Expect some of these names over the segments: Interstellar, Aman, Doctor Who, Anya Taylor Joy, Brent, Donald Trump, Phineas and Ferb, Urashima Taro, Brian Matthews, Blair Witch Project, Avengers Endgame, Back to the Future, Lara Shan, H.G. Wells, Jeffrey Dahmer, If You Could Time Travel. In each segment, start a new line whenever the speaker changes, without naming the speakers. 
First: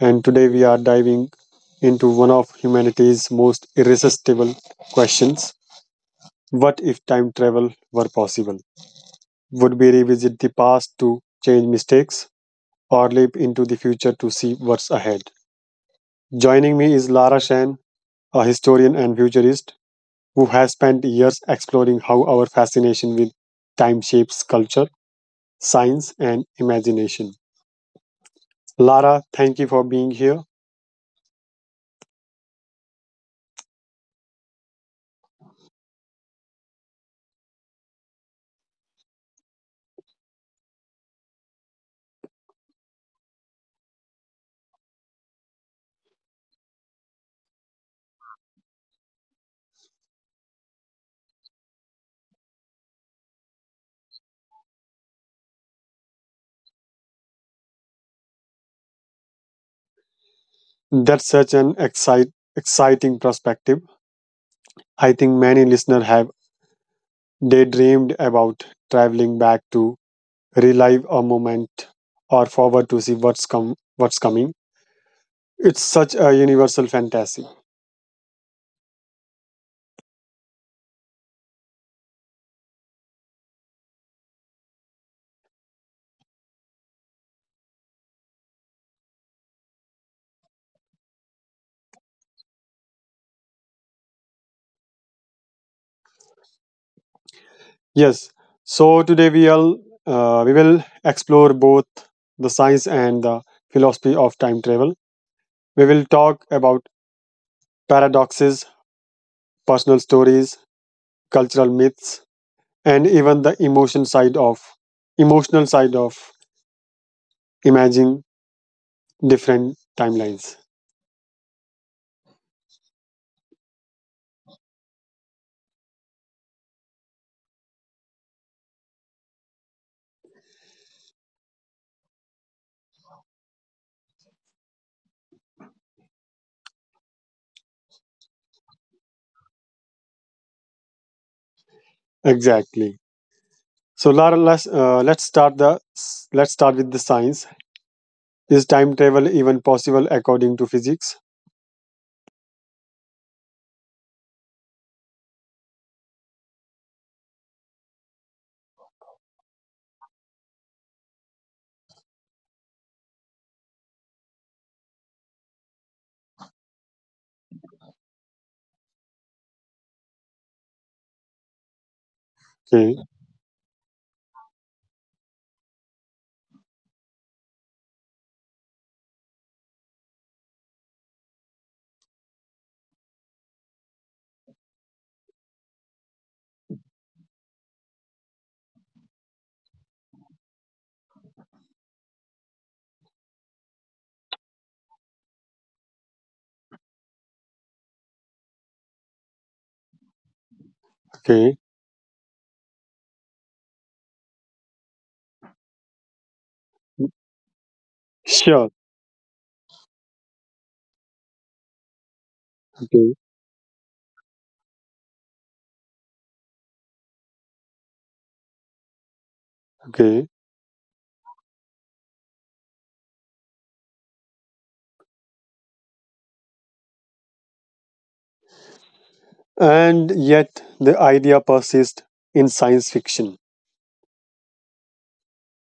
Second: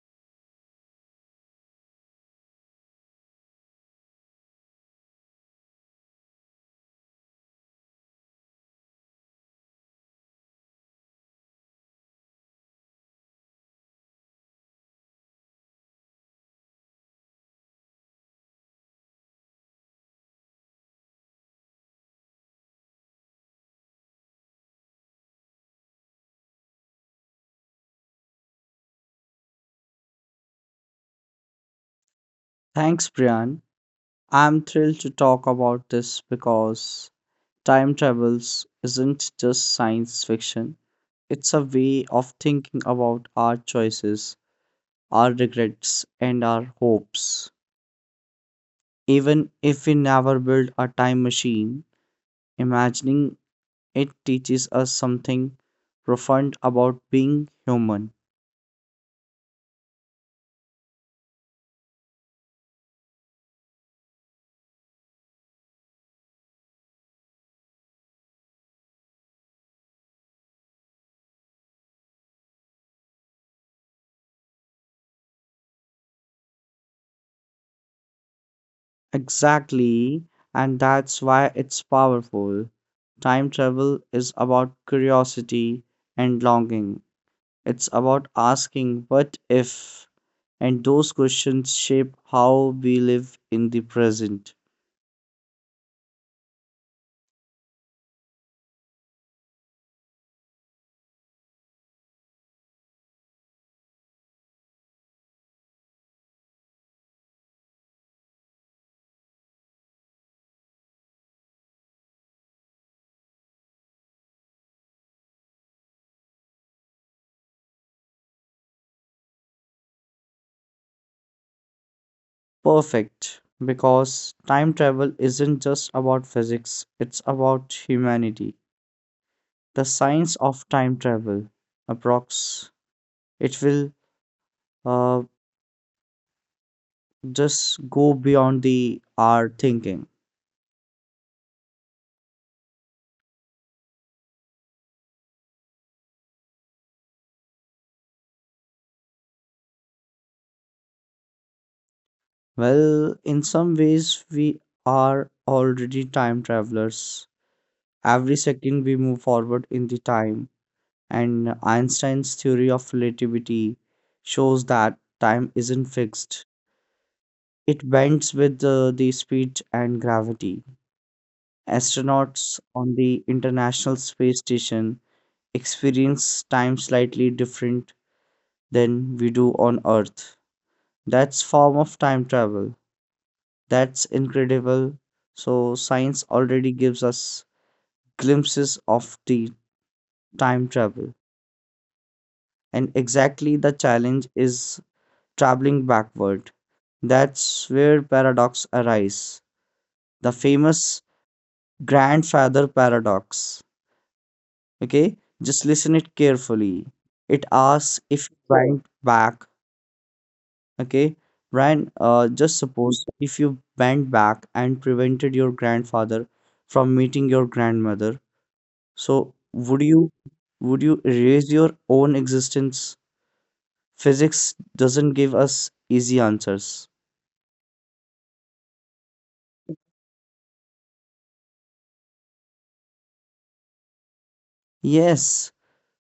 and today we are diving into one of humanity's most irresistible questions. What if time travel were possible? Would we revisit the past to change mistakes or leap into the future to see what's ahead? Joining me is Lara Shan, a historian and futurist who has spent years exploring how our fascination with time shapes culture, science, and imagination. Lara, thank you for being here.
Thanks, Brian. I'm thrilled to talk about this because time travels isn't just science fiction, it's a way of thinking about our choices, our regrets, and our hopes. Even if we never build a time machine, imagining it teaches us something profound about being human.
That's such an exciting perspective. I think many listeners have daydreamed about traveling back to relive a moment or forward to see what's coming. It's such a universal fantasy.
Exactly, and that's why it's powerful. Time travel is about curiosity and longing. It's about asking, what if? And those questions shape how we live in the present.
Yes. So today we will explore both the science and the philosophy of time travel. We will talk about paradoxes, personal stories, cultural myths, and even the emotional side of imagine different timelines.
Perfect, because time travel isn't just about physics, it's about humanity. The science of time travel, approx, it will uh, just go beyond the our thinking.
Exactly. So Lara, let's start with the science. Is time travel even possible according to physics?
Well, in some ways, we are already time travelers. Every second we move forward in the time, and Einstein's theory of relativity shows that time isn't fixed. It bends with the speed and gravity.
Okay.
Astronauts on the International Space Station experience time slightly different than we do on Earth. That's form of time travel. That's incredible. So science already gives us glimpses of the time travel. And exactly the challenge is traveling backward. That's where paradox arise. The famous
Okay.
grandfather paradox. Okay? Just listen it carefully. It asks
Sure.
if you bend back, okay? Brian, just
Okay.
suppose if you bent back and prevented your grandfather from meeting your grandmother, so
Okay.
would you erase your own existence? Physics doesn't give us easy answers.
And yet the idea persists in science fiction.
Yes,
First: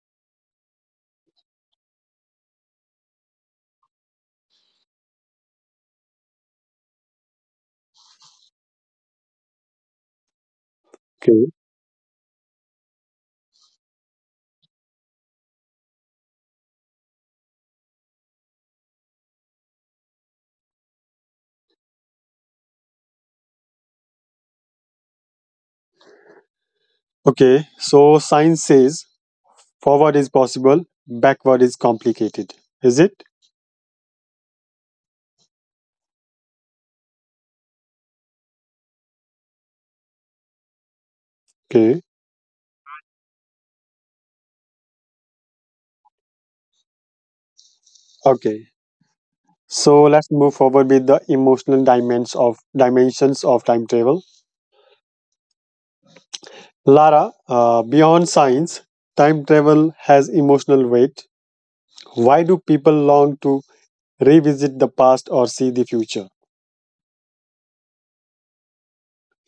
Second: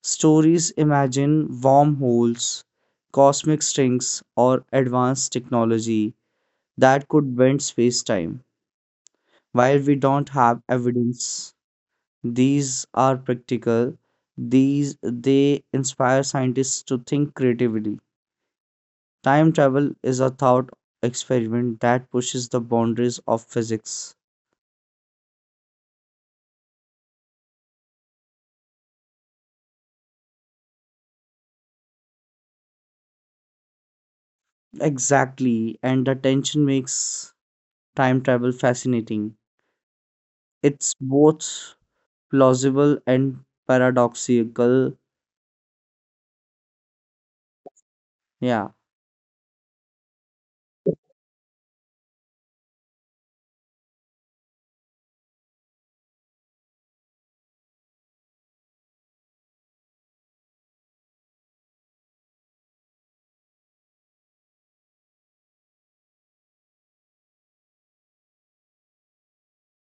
stories imagine wormholes, cosmic strings, or advanced technology that could bend space time. While we don't have
Okay.
evidence, these are practical. These they inspire scientists to think creatively. Time travel is a thought experiment that pushes the boundaries of physics.
Okay, so science says forward is possible, backward is complicated, is it?
Exactly, and the tension makes time travel fascinating. It's both
Okay.
plausible and paradoxical. Yeah,
Okay, so let's move forward with the emotional dimensions of time travel. Lara, beyond science, time travel has emotional weight. Why do people long to revisit the past or see the future?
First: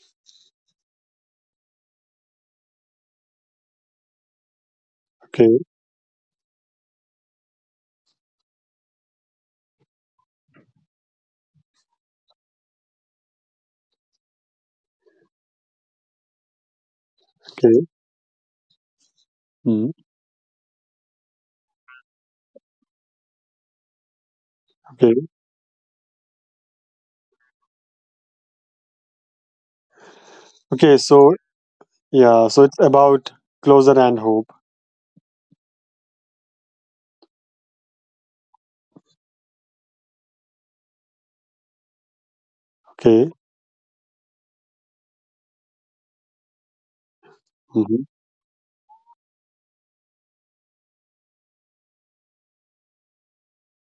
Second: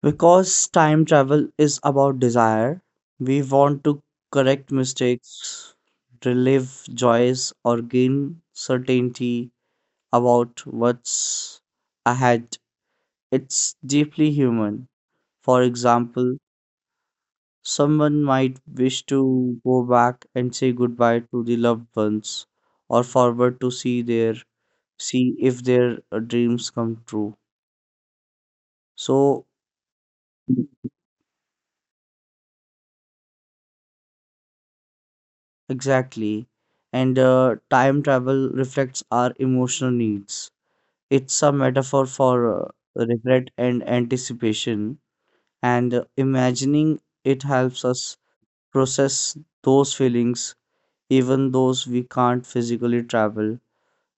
because time travel is about desire, we want to correct
Okay.
mistakes, relive joys, or gain certainty about what's ahead. It's deeply human. For example,
Okay.
someone might wish to go
Mm.
back and say goodbye to the loved ones or forward to see their
Okay.
see if their dreams come true. So
Okay. So yeah, so it's about closure and hope.
exactly. And time travel reflects our emotional needs. It's a metaphor for regret
Okay.
and anticipation, and imagining it helps us
Mhm.
process those feelings, even those we can't physically travel,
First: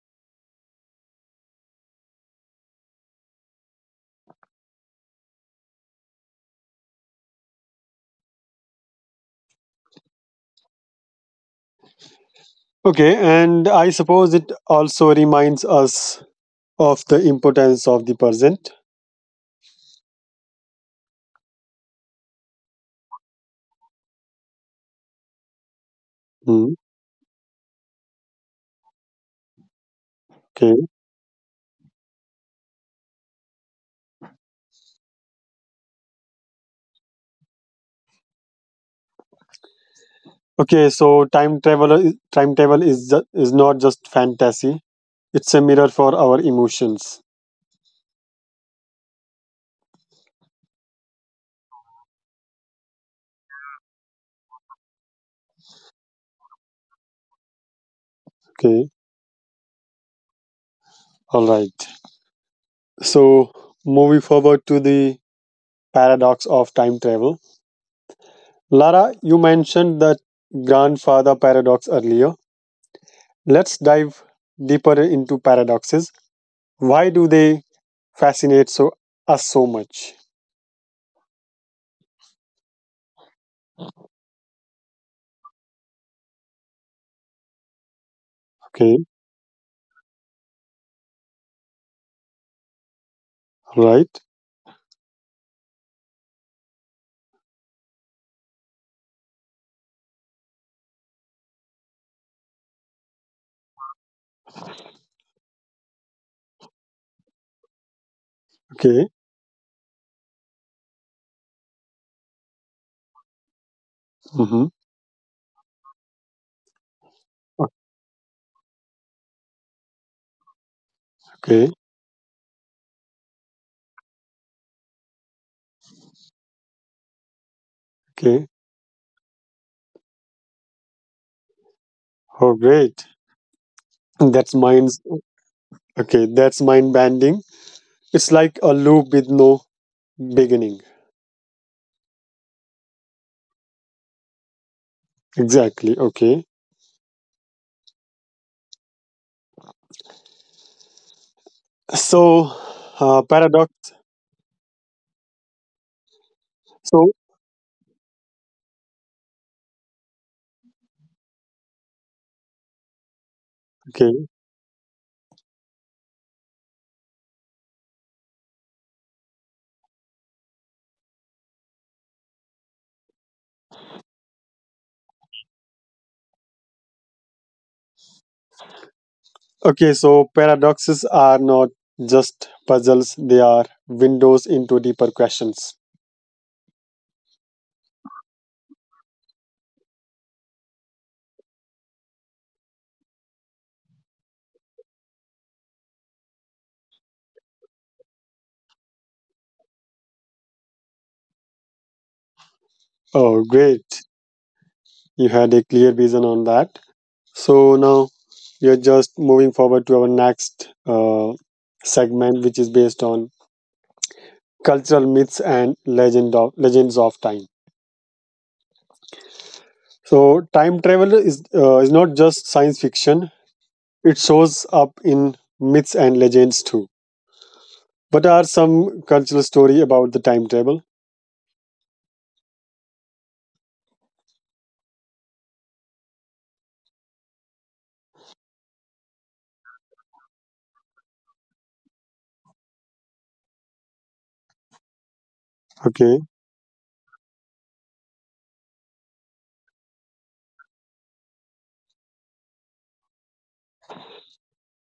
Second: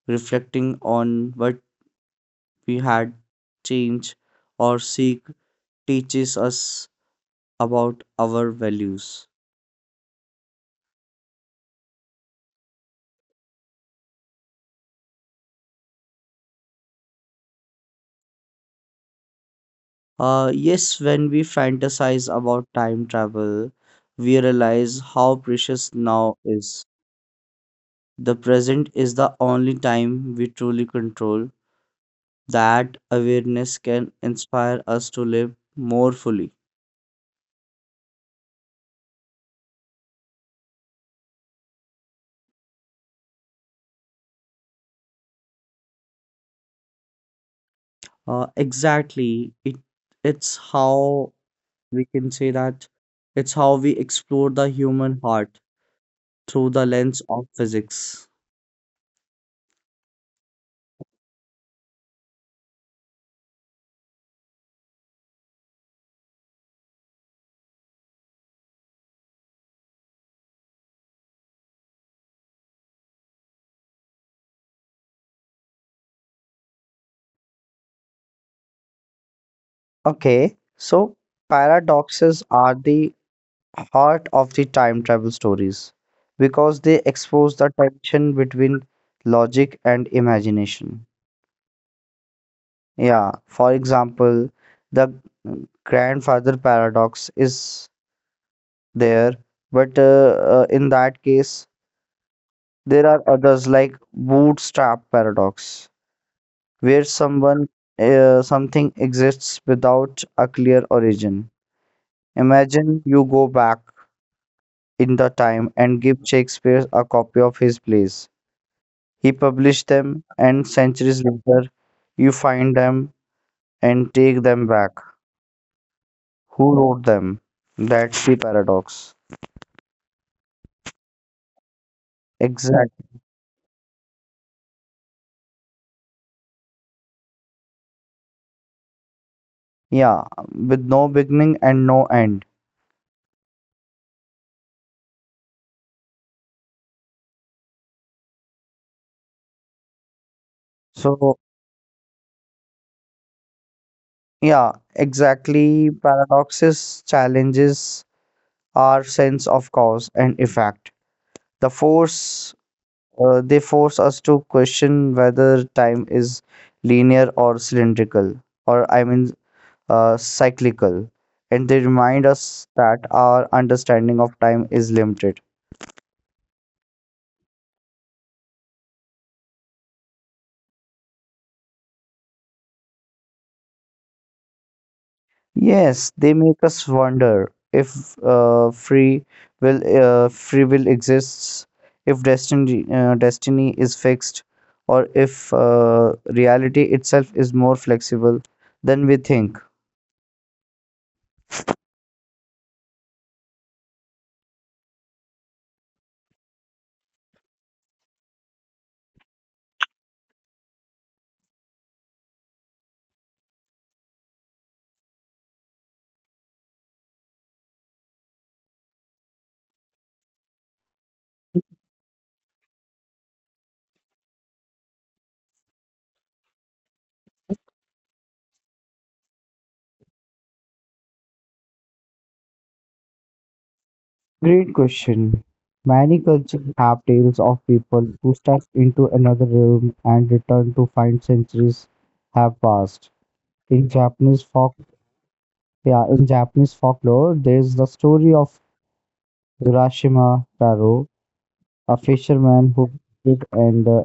reflecting on what we had change or seek teaches us about our values.
Okay, and I suppose it also reminds us of the importance of the present.
Yes, when we fantasize about time travel, we realize how precious now is.
Mm.
The present is the only time we truly
Okay.
control. That awareness can inspire us to live more fully.
Okay. So time travel is is not just fantasy. It's a mirror for our emotions.
Exactly, it's how we can say that it's how we explore the human heart through the lens of physics.
Okay. All right. So, moving forward to the paradox of time travel. Lara, you mentioned the grandfather paradox earlier. Let's dive deeper into paradoxes. Why do they fascinate us so much?
Okay, so paradoxes are the heart of the time travel stories because they expose the tension
Okay.
between logic and imagination. Yeah, for
Right.
example, the grandfather paradox is there, but in that case, there are others like bootstrap paradox, where someone
Okay.
something exists without a clear origin. Imagine you go back
Mm-hmm.
in the time and give Shakespeare a copy of his plays. He published them, and
Okay.
centuries later, you find them and take them back. Who wrote them?
Okay.
That's the paradox.
Oh, great.
Exactly.
That's mind's okay. That's mind bending. It's like a loop with no beginning.
Yeah, with no beginning and no end.
Exactly. Okay.
So,
So, paradox.
yeah, exactly.
So,
Paradoxes challenges our sense of cause and effect. The force they
okay.
force us to question whether time is linear or cylindrical, or I mean, cyclical. And they remind us that our understanding of time is limited.
Okay, so paradoxes are not just puzzles, they are windows into deeper questions.
Yes, they make us wonder if free will exists, if destiny is fixed, or if reality itself is more flexible than we think.
Oh, great. You had a clear vision on that. So now we are just moving forward to our next segment, which is based on cultural myths and legends of time. So, time travel is not just science fiction, it shows up in myths and legends too. What are some cultural story about the time travel?
Great question. Many cultures have tales of people who step into another realm and return to find centuries have passed. In Japanese folk,
Okay.
yeah, in Japanese folklore, there's the story of Urashima Taro, a fisherman who visited an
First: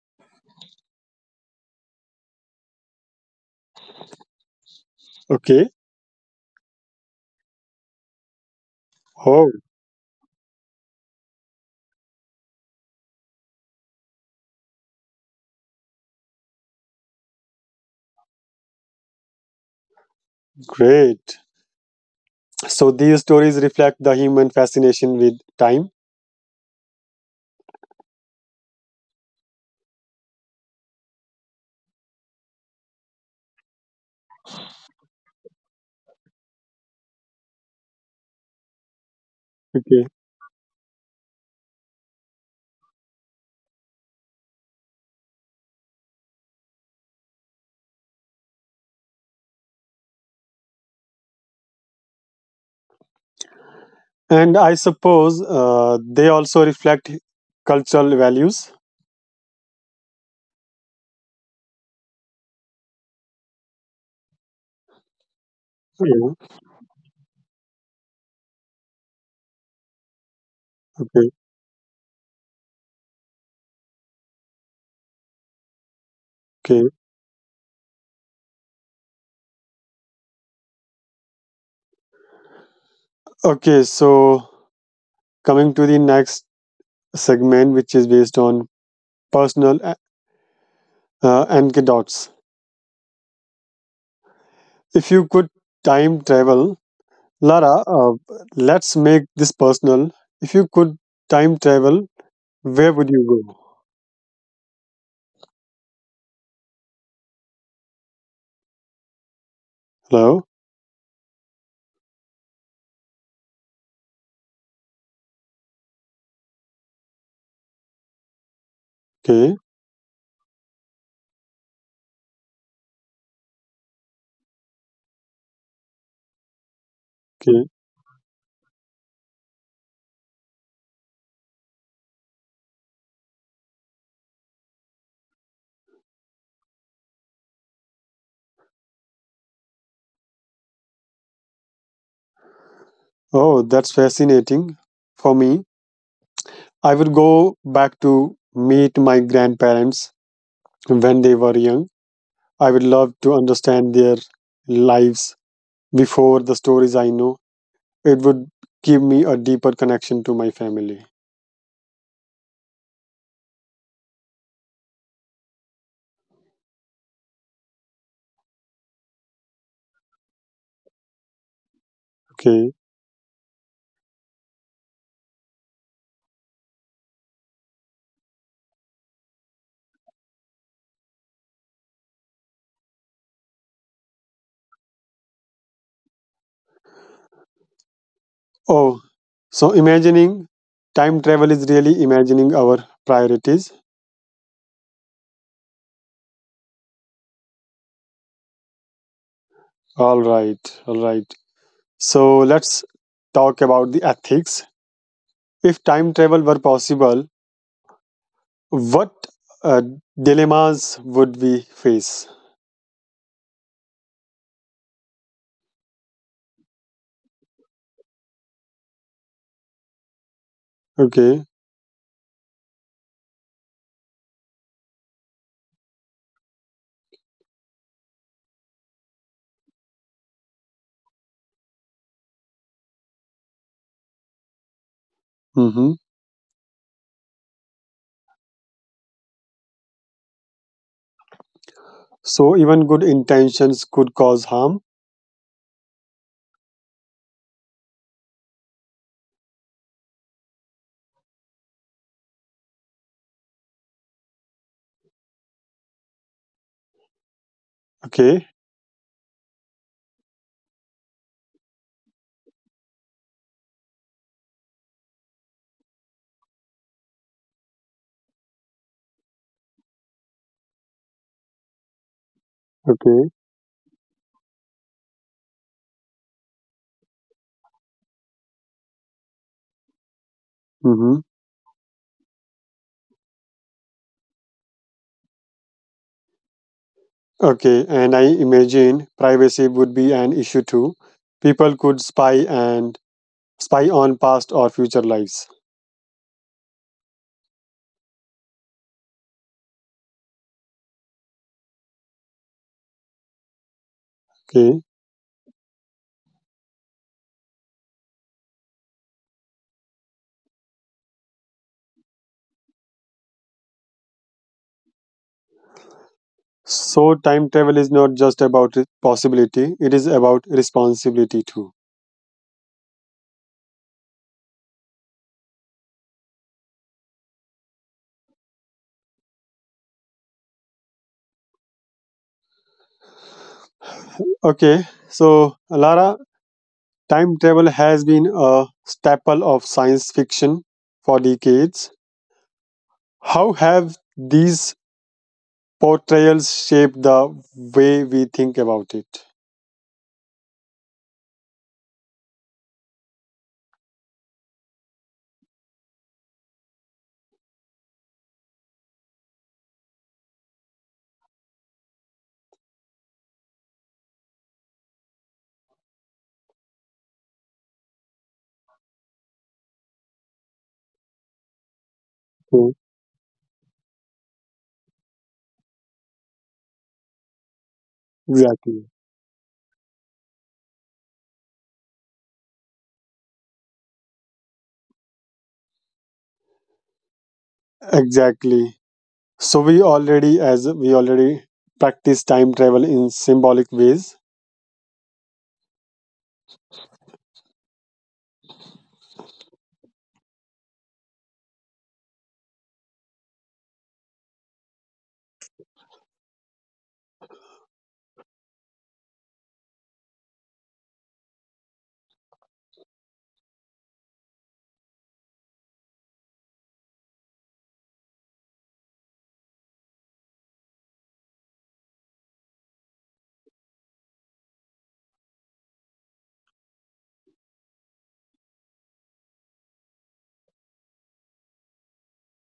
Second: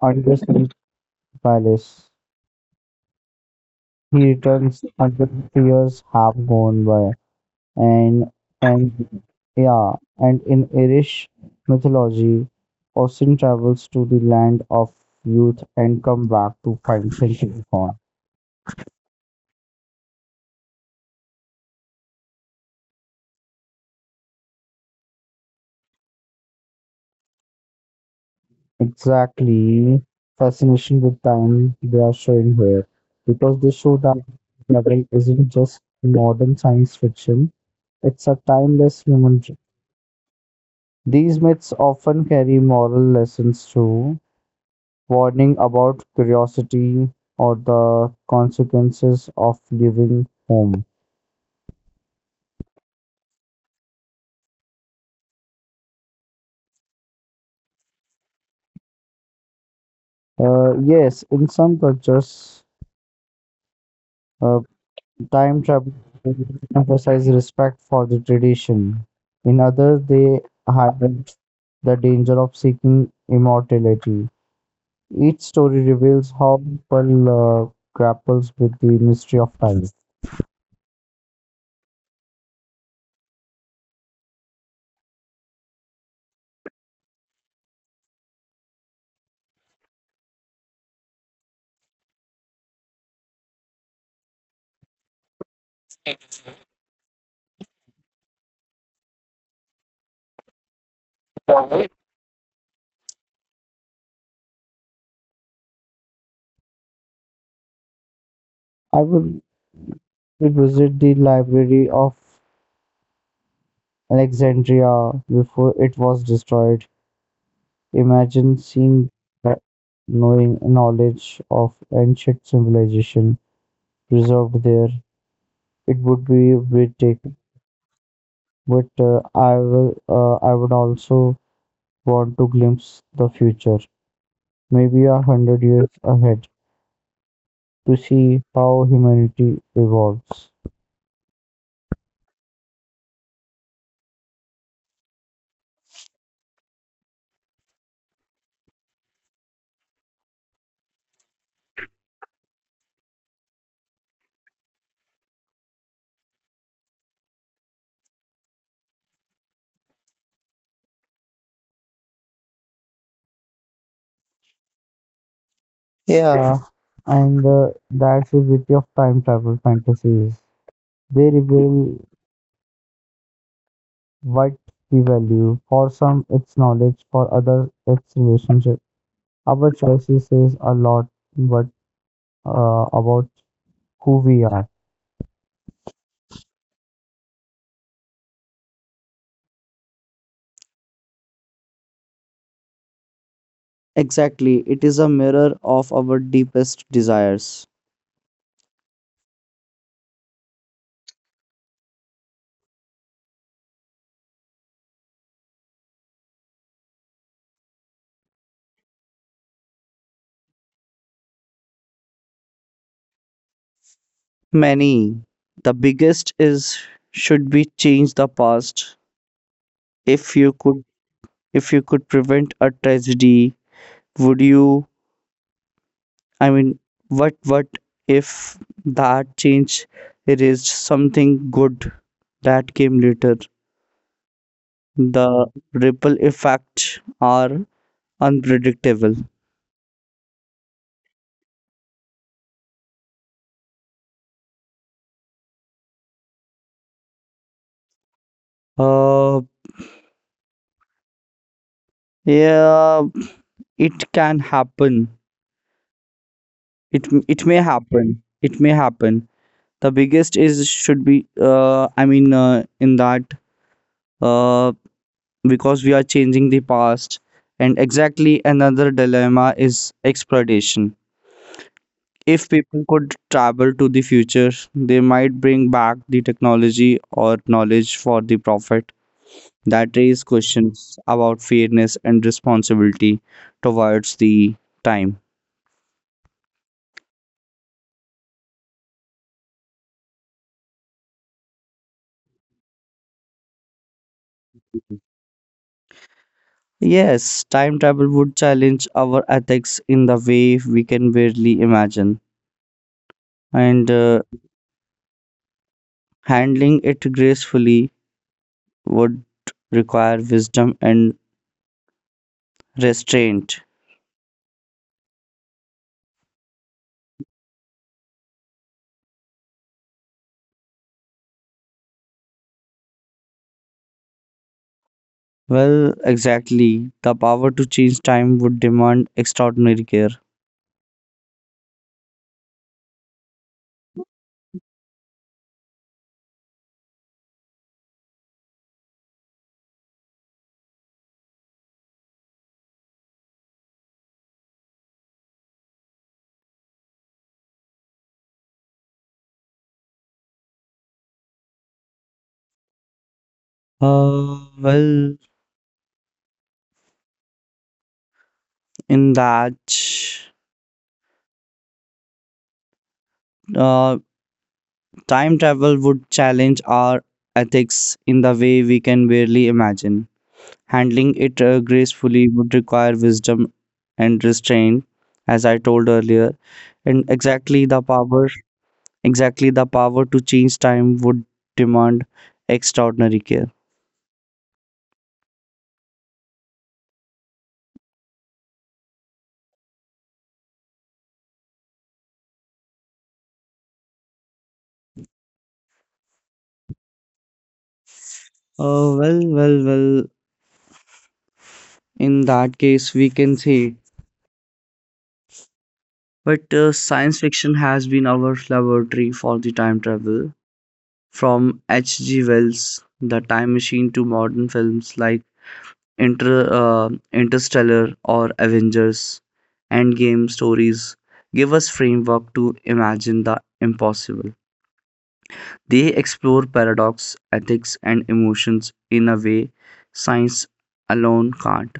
undersea palace. He returns hundred
Okay.
years have gone by. And and
Oh,
Yeah, and in Irish mythology, Austin travels to the land of youth and come back to find century gone.
great. So these stories reflect the human fascination with time.
Exactly, fascination with time they are showing here because they show that novel isn't just modern science fiction; it's a timeless human.
Okay.
These myths often carry moral lessons too, warning about curiosity or the consequences of leaving home.
And I suppose they also reflect cultural values.
Yes, in some cultures, uh, time travel
Yeah.
emphasize respect for the tradition. In others, they
Okay.
highlight the danger of seeking immortality. Each story
Okay.
reveals how people grapples with the mystery of time.
Okay. So coming to the next segment, which is based on personal anecdotes. If you could time travel, Lara, let's make this personal. If you could time travel,
I
where would you go?
will
Hello.
visit the library of Alexandria before it was destroyed. Imagine
Okay.
seeing that knowing knowledge of ancient civilization preserved there. It would be
Okay.
breathtaking. But I will. I would also want to glimpse the future, maybe a hundred years ahead, to see how humanity evolves.
Oh, that's fascinating. For me, I would go back to meet my grandparents when they were young. I would love to understand their lives before the stories I know. It would give me a deeper connection to my family.
Yeah, Yeah, and that's the beauty of time travel fantasies. They reveal
Okay.
what we value. For some, it's knowledge. For others, it's relationship. Our choices says a lot, but about who we are.
Oh, so imagining time travel is really imagining our priorities.
Exactly, it is a mirror of our deepest desires.
All right. All right. So let's talk about the ethics. If time travel were possible, what uh, dilemmas would we face?
Many. The biggest is should be change the past? If you
Okay.
could if you could prevent a tragedy, would you I mean, what if that change erased something good that came later?
Mhm.
The ripple effects are unpredictable.
So even good intentions could cause harm.
Uh Yeah, it can happen. It may
Okay.
happen. It may happen. The biggest is should be I mean in that uh because we are changing the past and exactly another dilemma is exploitation. If
Okay.
people could travel to the future, they might bring back the technology or knowledge for the profit. That raises
Mhm.
questions about fairness and responsibility towards the time.
Okay. And I imagine privacy would be an issue too. People could spy and spy on past or future lives.
Yes, time travel would challenge our ethics in the way we can barely imagine, and
Okay.
handling it gracefully would require wisdom and restraint.
So time travel is not just about possibility; it is about responsibility too.
Well, exactly. The power to change time would demand extraordinary care.
Okay. So Lara, time travel has been a staple of science fiction for decades. How have these portrayals shape the way we think about it?
Uh, well, in that, uh, time travel would challenge our ethics in the way we can barely imagine. Handling it
Hmm.
gracefully would require wisdom and restraint, as I told earlier, and
Exactly.
exactly the power to change time would demand extraordinary care.
Exactly. So we already, as we already practice time travel in symbolic ways.
Uh, well, well, well, in that case, we can say, but science fiction has been our laboratory for the time travel. From H.G. Wells, The Time Machine, to modern films like Interstellar or Avengers Endgame stories give us framework to imagine the impossible. They explore paradox, ethics, and emotions in a way science alone can't.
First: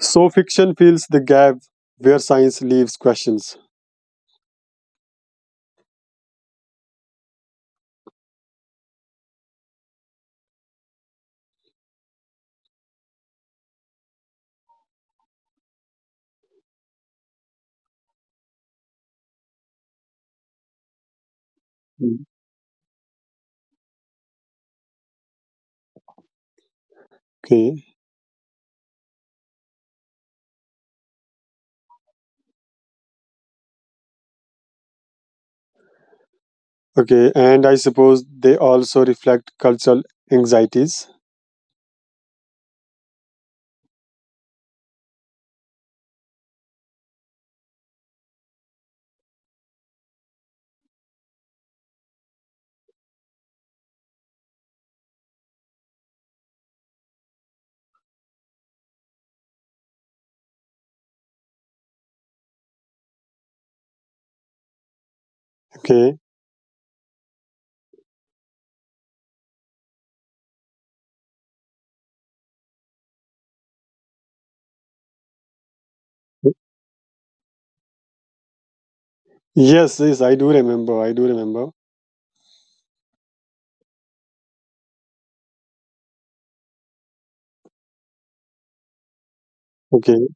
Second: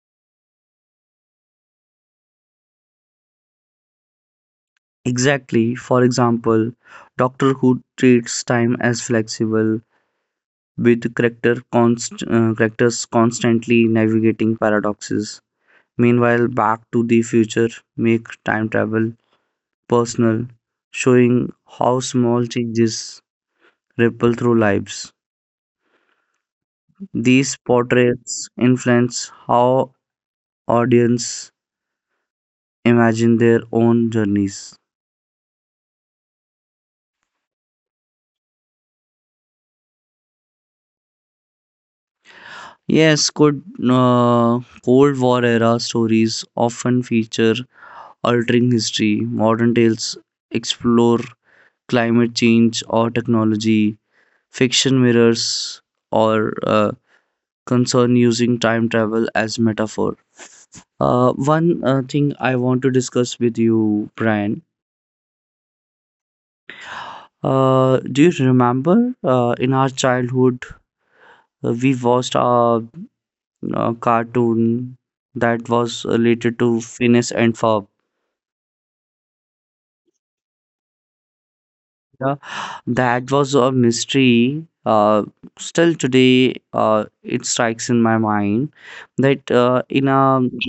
So fiction fills the gap where science leaves questions.
Exactly, for example, Doctor Who treats time as flexible, with characters constantly navigating paradoxes. Meanwhile, Back to the Future make time travel personal, showing how
Hmm.
small changes ripple through lives. These
Okay.
portraits influence how audience imagine their own journeys.
Okay, and I suppose they also reflect cultural anxieties.
Yes, could uh, Cold War era stories often feature altering history. Modern tales explore climate change or technology. Fiction mirrors or concern using time travel as metaphor. One thing I want to discuss with you, Brian.
Okay.
Do you remember in our childhood we watched a cartoon that was related to Phineas and Ferb?
Yes, yes, I do remember. I do remember.
Yeah, that was a mystery. Still today, it strikes in my mind that
Okay.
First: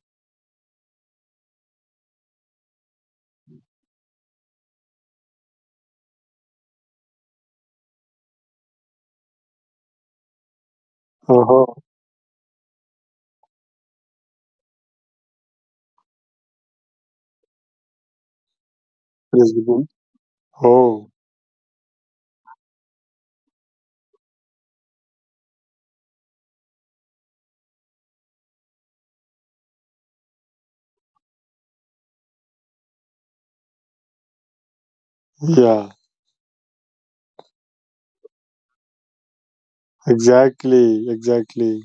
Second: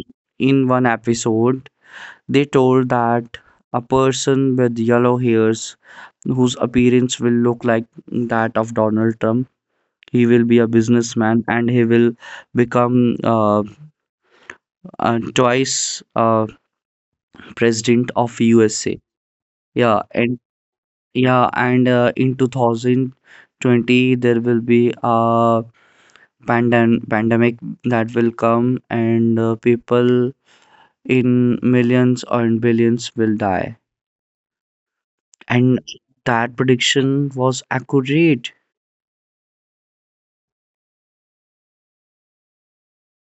in one episode they told that a person with yellow hairs whose appearance will look like that of Donald Trump. He will be a businessman and he will
Uh-huh.
become twice president of USA. Yeah,
Yes, we
and
do.
yeah,
Oh,
and in 2020 there will be a pandemic that will come and people in millions or in billions will die. And that
yeah.
prediction was accurate.
Exactly. Exactly.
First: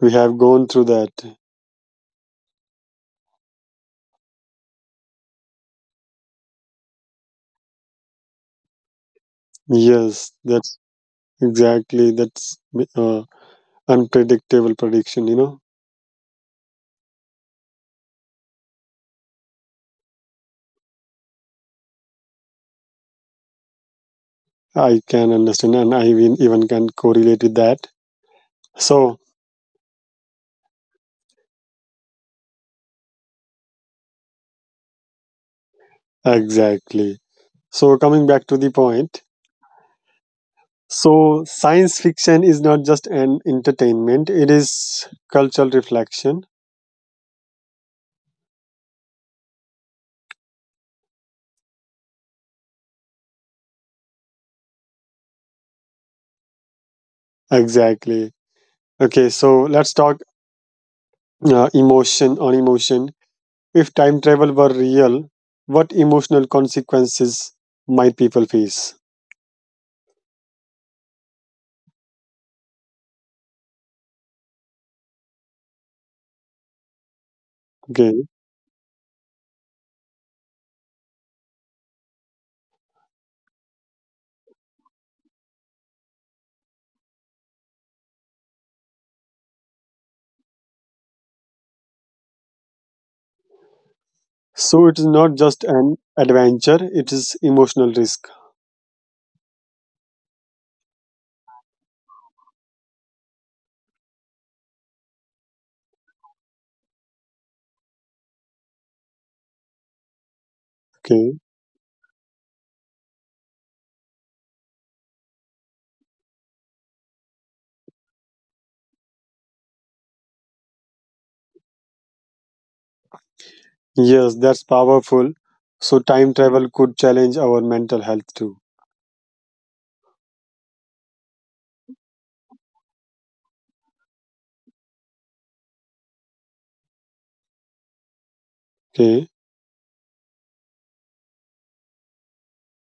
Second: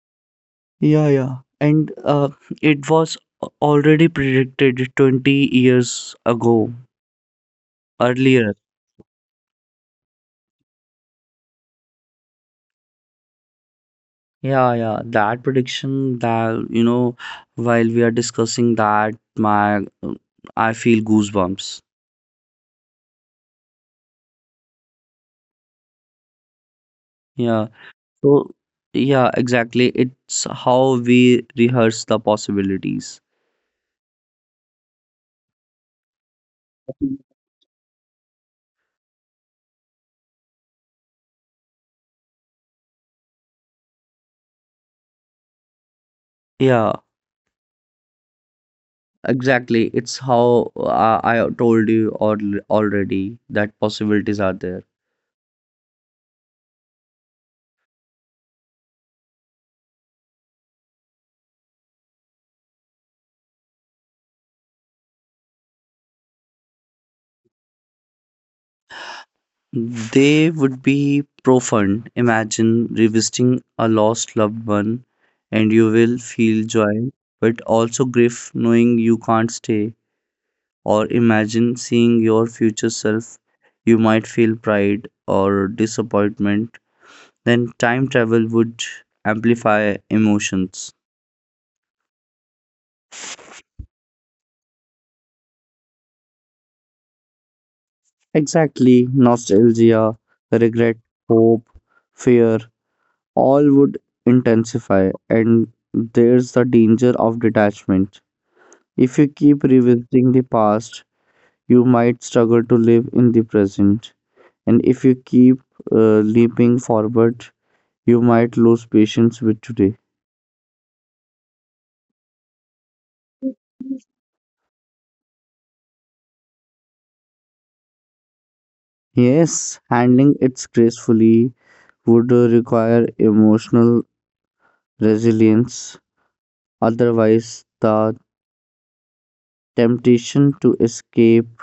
We have gone through
Yeah,
that.
yeah. And it was already predicted 20 years ago, earlier.
Yes, that's exactly that's uh, unpredictable
Yeah,
prediction, you
yeah.
know.
That prediction that, you know, while we are discussing that, my I feel goosebumps.
I can understand, and I even can correlate with that.
Yeah.
So
So, yeah, exactly. It's how we rehearse the possibilities.
exactly. So coming back to the point, so science fiction is not just an entertainment, it is cultural reflection.
Yeah. Exactly. It's how I told you or already that possibilities are there.
Exactly. Okay, so let's talk emotion on emotion. If time travel were real, what emotional consequences might people face?
They would be profound. Imagine revisiting a lost loved one and you will feel
Okay.
joy, but also grief knowing you can't stay. Or imagine seeing your future self. You might feel pride or disappointment. Then time travel would amplify emotions.
So it is not just an adventure, it is emotional risk.
Exactly, nostalgia, regret, hope, fear, all would intensify, and there's the danger of detachment. If you keep
Okay.
revisiting the past, you might struggle to live in the present, and if you keep leaping forward, you might lose patience with today.
Yes, that's powerful. So time travel could challenge our mental health too.
Yes, handling it gracefully would require emotional resilience, otherwise,
Okay.
the temptation to escape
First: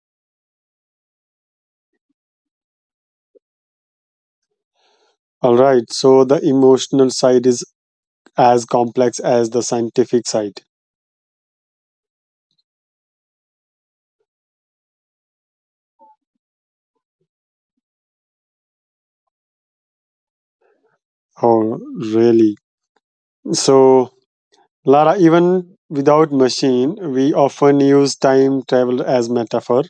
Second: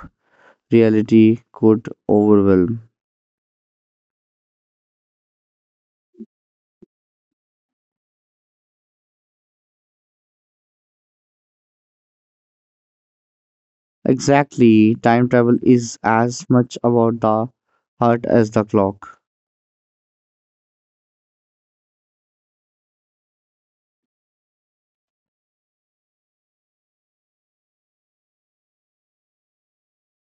reality could overwhelm.
All right. So the emotional side is as complex as the scientific side.
Exactly, time travel is as much about the heart as the clock.
Oh, really? So, Lara, even without machine, we often use time travel as metaphor.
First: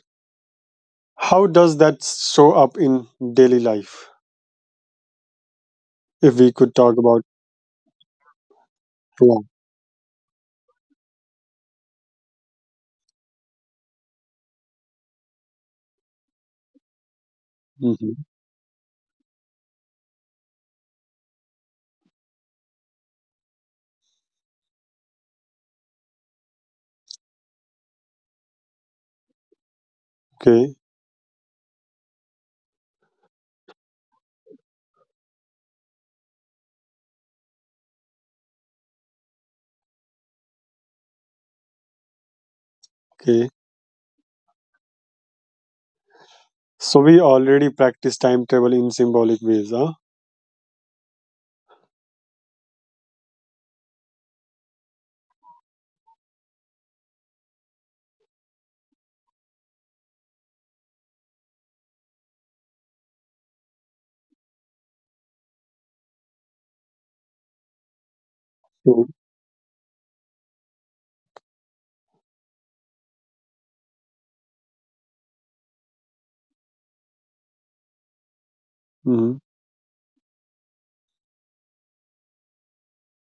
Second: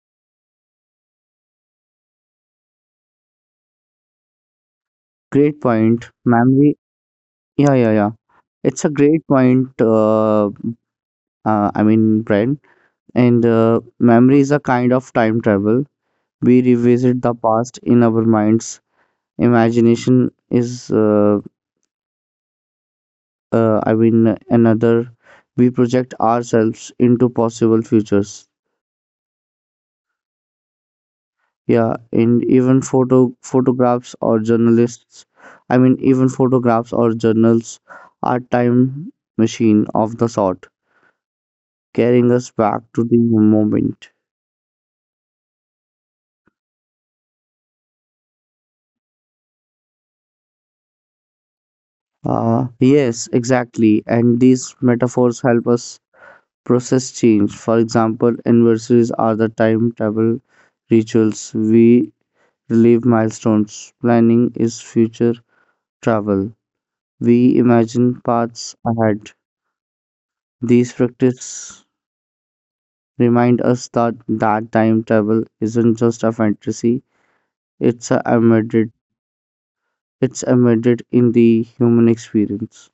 How does that show up in daily life?
Great point.
If we could
Memory,
talk about,
yeah, yeah, yeah. It's a great
yeah.
point, I mean, Brent. And memory is a kind of time travel. We revisit the past in
Mhm.
our minds. Imagination is, another. We project ourselves into possible futures.
Okay.
Yeah, and even photographs or journalists, I mean even photographs or journals are time machine of the sort, carrying us back to the
Okay.
moment.
So we already practice time travel in symbolic ways, huh?
Yes, exactly. And these metaphors help us process change. For example, anniversaries are the timetable rituals. We relive milestones. Planning is future travel. We imagine paths ahead. These practice remind us that time travel isn't just a fantasy, it's a embedded
Mhm.
it's embedded in the human experience.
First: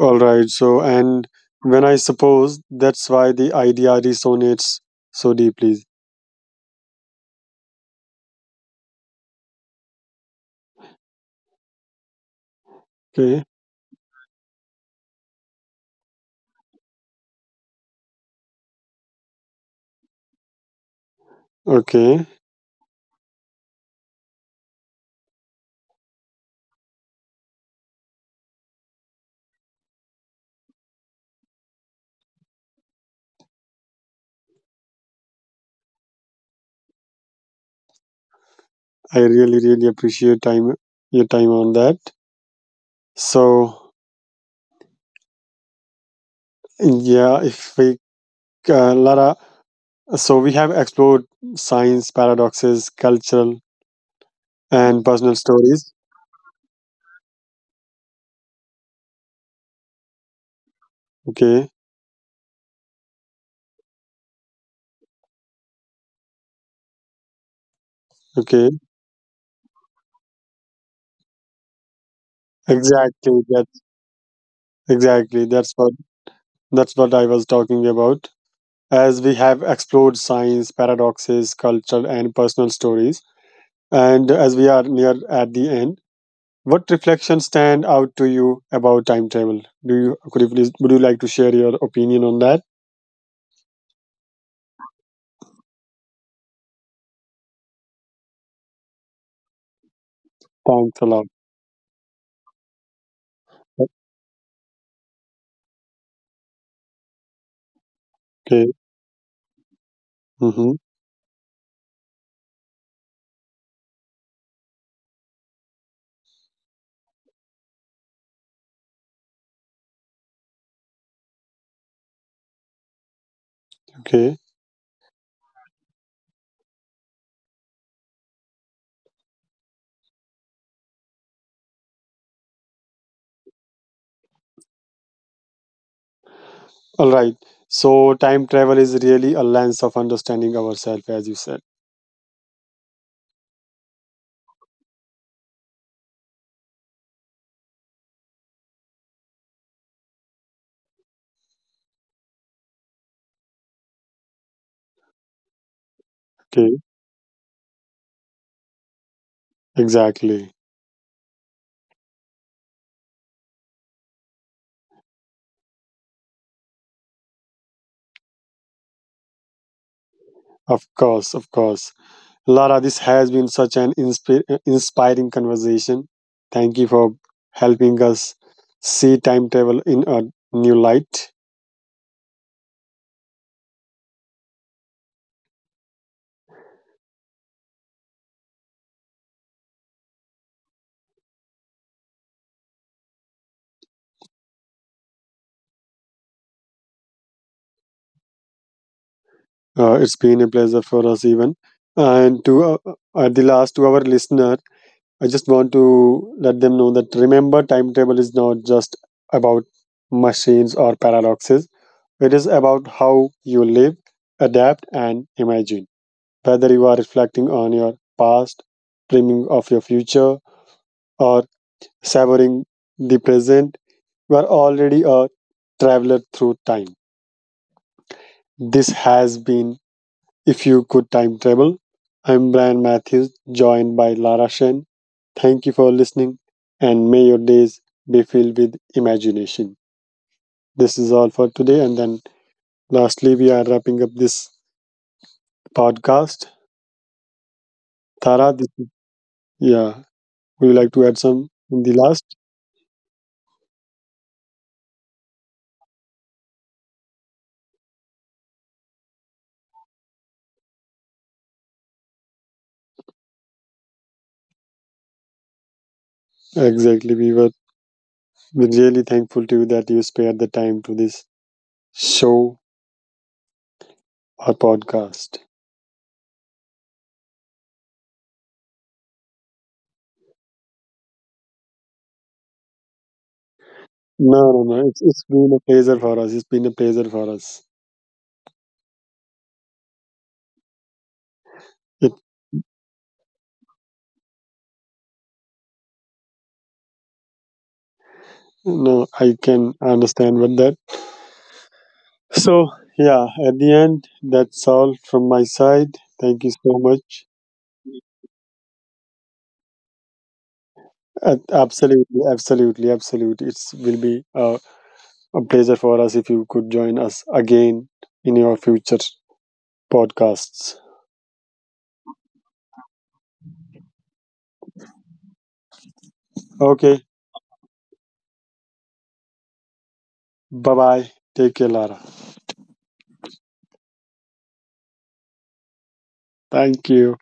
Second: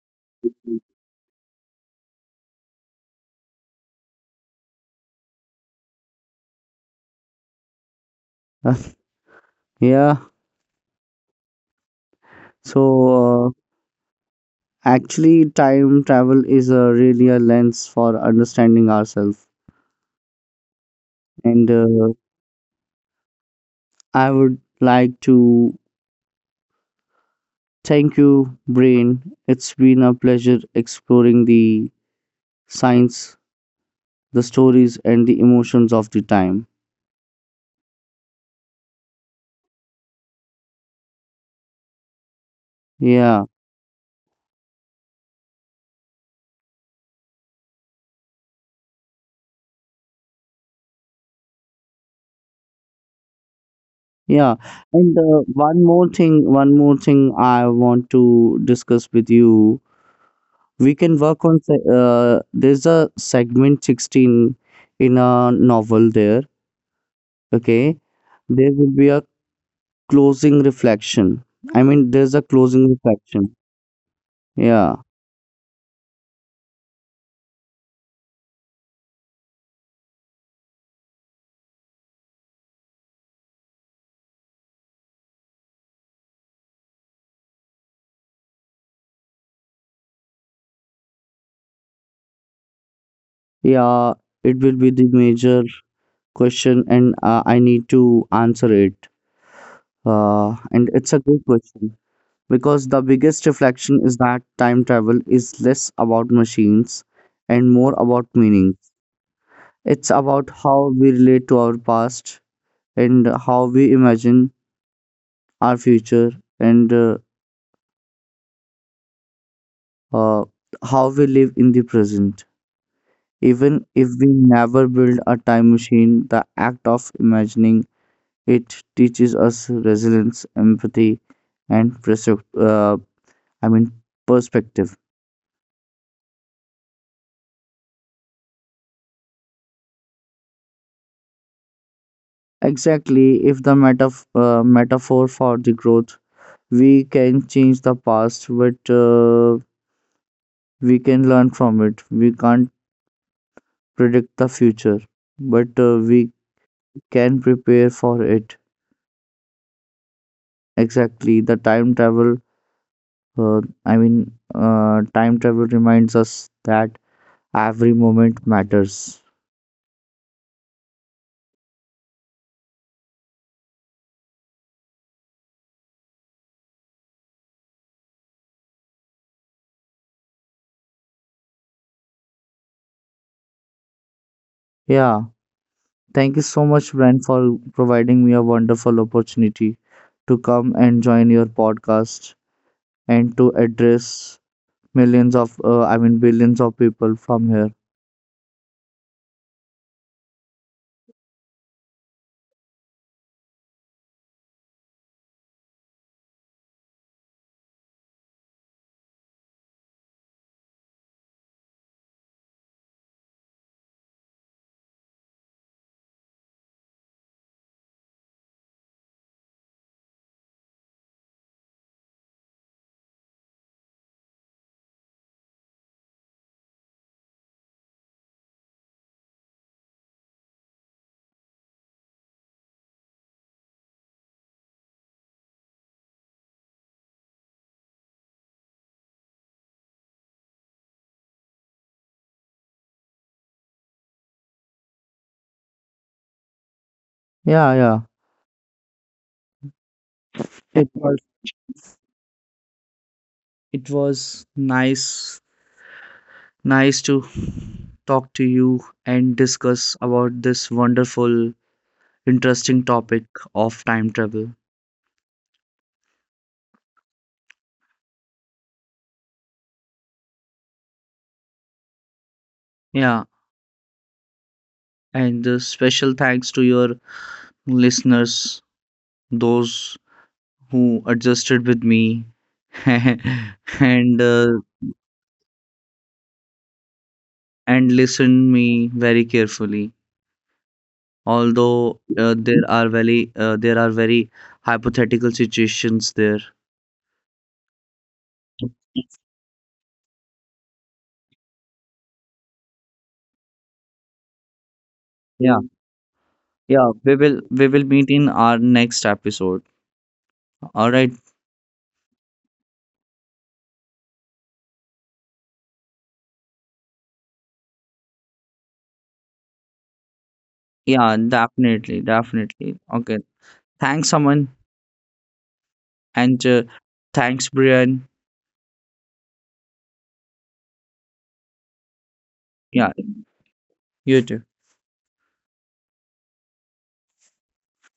All right. So, and when I suppose that's why the idea resonates so deeply.
Yeah.
Okay.
So actually time travel is a really a lens for understanding ourselves and
Okay.
I would like to thank you brain. It's been a pleasure exploring the science, the stories and the emotions of the time.
I really, really appreciate time your time on that. So,
Yeah.
yeah, if we uh, Lara, so we have explored science paradoxes, cultural
Yeah,
and personal
and
stories.
one more thing I want to discuss with you. We can
Okay.
work on there's a segment 16 in a novel there, okay?
Okay.
There will be a closing reflection. I mean, there's a closing
Exactly. That
reflection. Yeah,
Exactly. That's what I was talking about. As we have explored science paradoxes, culture and personal stories, and as we are near at the end, what reflections stand out to you about time travel? Do you could you please Would you like to share your opinion on that?
yeah, it will be the major question, and I need to answer it. Uh,
Thanks a
and
lot.
it's a good question. Because the biggest reflection is that time travel is less about machines and more about
Okay.
meaning. It's about
Mm-hmm.
how we relate to our past and how we imagine our future and uh, how we live in the present. Even if
Okay.
we never build a time machine, the act of imagining it teaches us resilience, empathy, and uh, I mean perspective.
All right. So time travel is really a lens of understanding ourselves, as you said.
Exactly, if the metaphor for the growth, we can change the past, but we can learn from it. We can't predict the future, but we
Okay,
can prepare for it.
exactly.
Exactly, the time travel, time travel reminds us that every moment matters.
Of course, of course. Lara, this has been such an inspiring conversation. Thank you for helping us see time travel in a new light.
Yeah, thank you so much, Brent, for providing me a wonderful opportunity to come and join your podcast and to address millions of, billions of people from here.
It's been a pleasure for us, even. And to at the last, to our listener, I just want to let them know that remember, timetable is not just about machines or paradoxes. It is about how you live, adapt, and imagine. Whether you are reflecting on your past, dreaming of your future, or savoring the present, you are already a traveler through time. This has been If You Could Time Travel. I'm Brian Matthews, joined by Lara Shen. Thank you for listening, and may your days be filled with imagination. This is all for today, and then lastly, we are wrapping up this podcast.
Yeah, yeah.
Tara, this is, yeah,
It
would
was,
you like to add some in the last?
it was nice, nice to talk to you and discuss about this wonderful, interesting topic of time travel.
Exactly, we were really thankful to you that you spared the time to this
Yeah,
show or
and special
podcast.
thanks to your listeners, those who adjusted with me and uh,
No, no, no, it's been a pleasure for us. It's been a
and
pleasure for
listened
us.
me very carefully. Although,
It.
there are very hypothetical situations there.
No, I can understand with that. So, yeah, at the end, that's all
Yeah,
from my side.
yeah,
Thank you so
we will
much.
meet in our next episode. All right.
Absolutely, absolutely, absolutely. It will be a pleasure for us if you could join us again in your future
Yeah,
podcasts.
definitely, definitely. Okay. Thanks, Aman, and thanks,
Okay,
Brian.
bye bye. Take care, Lara.
Yeah, you too.
Thank you.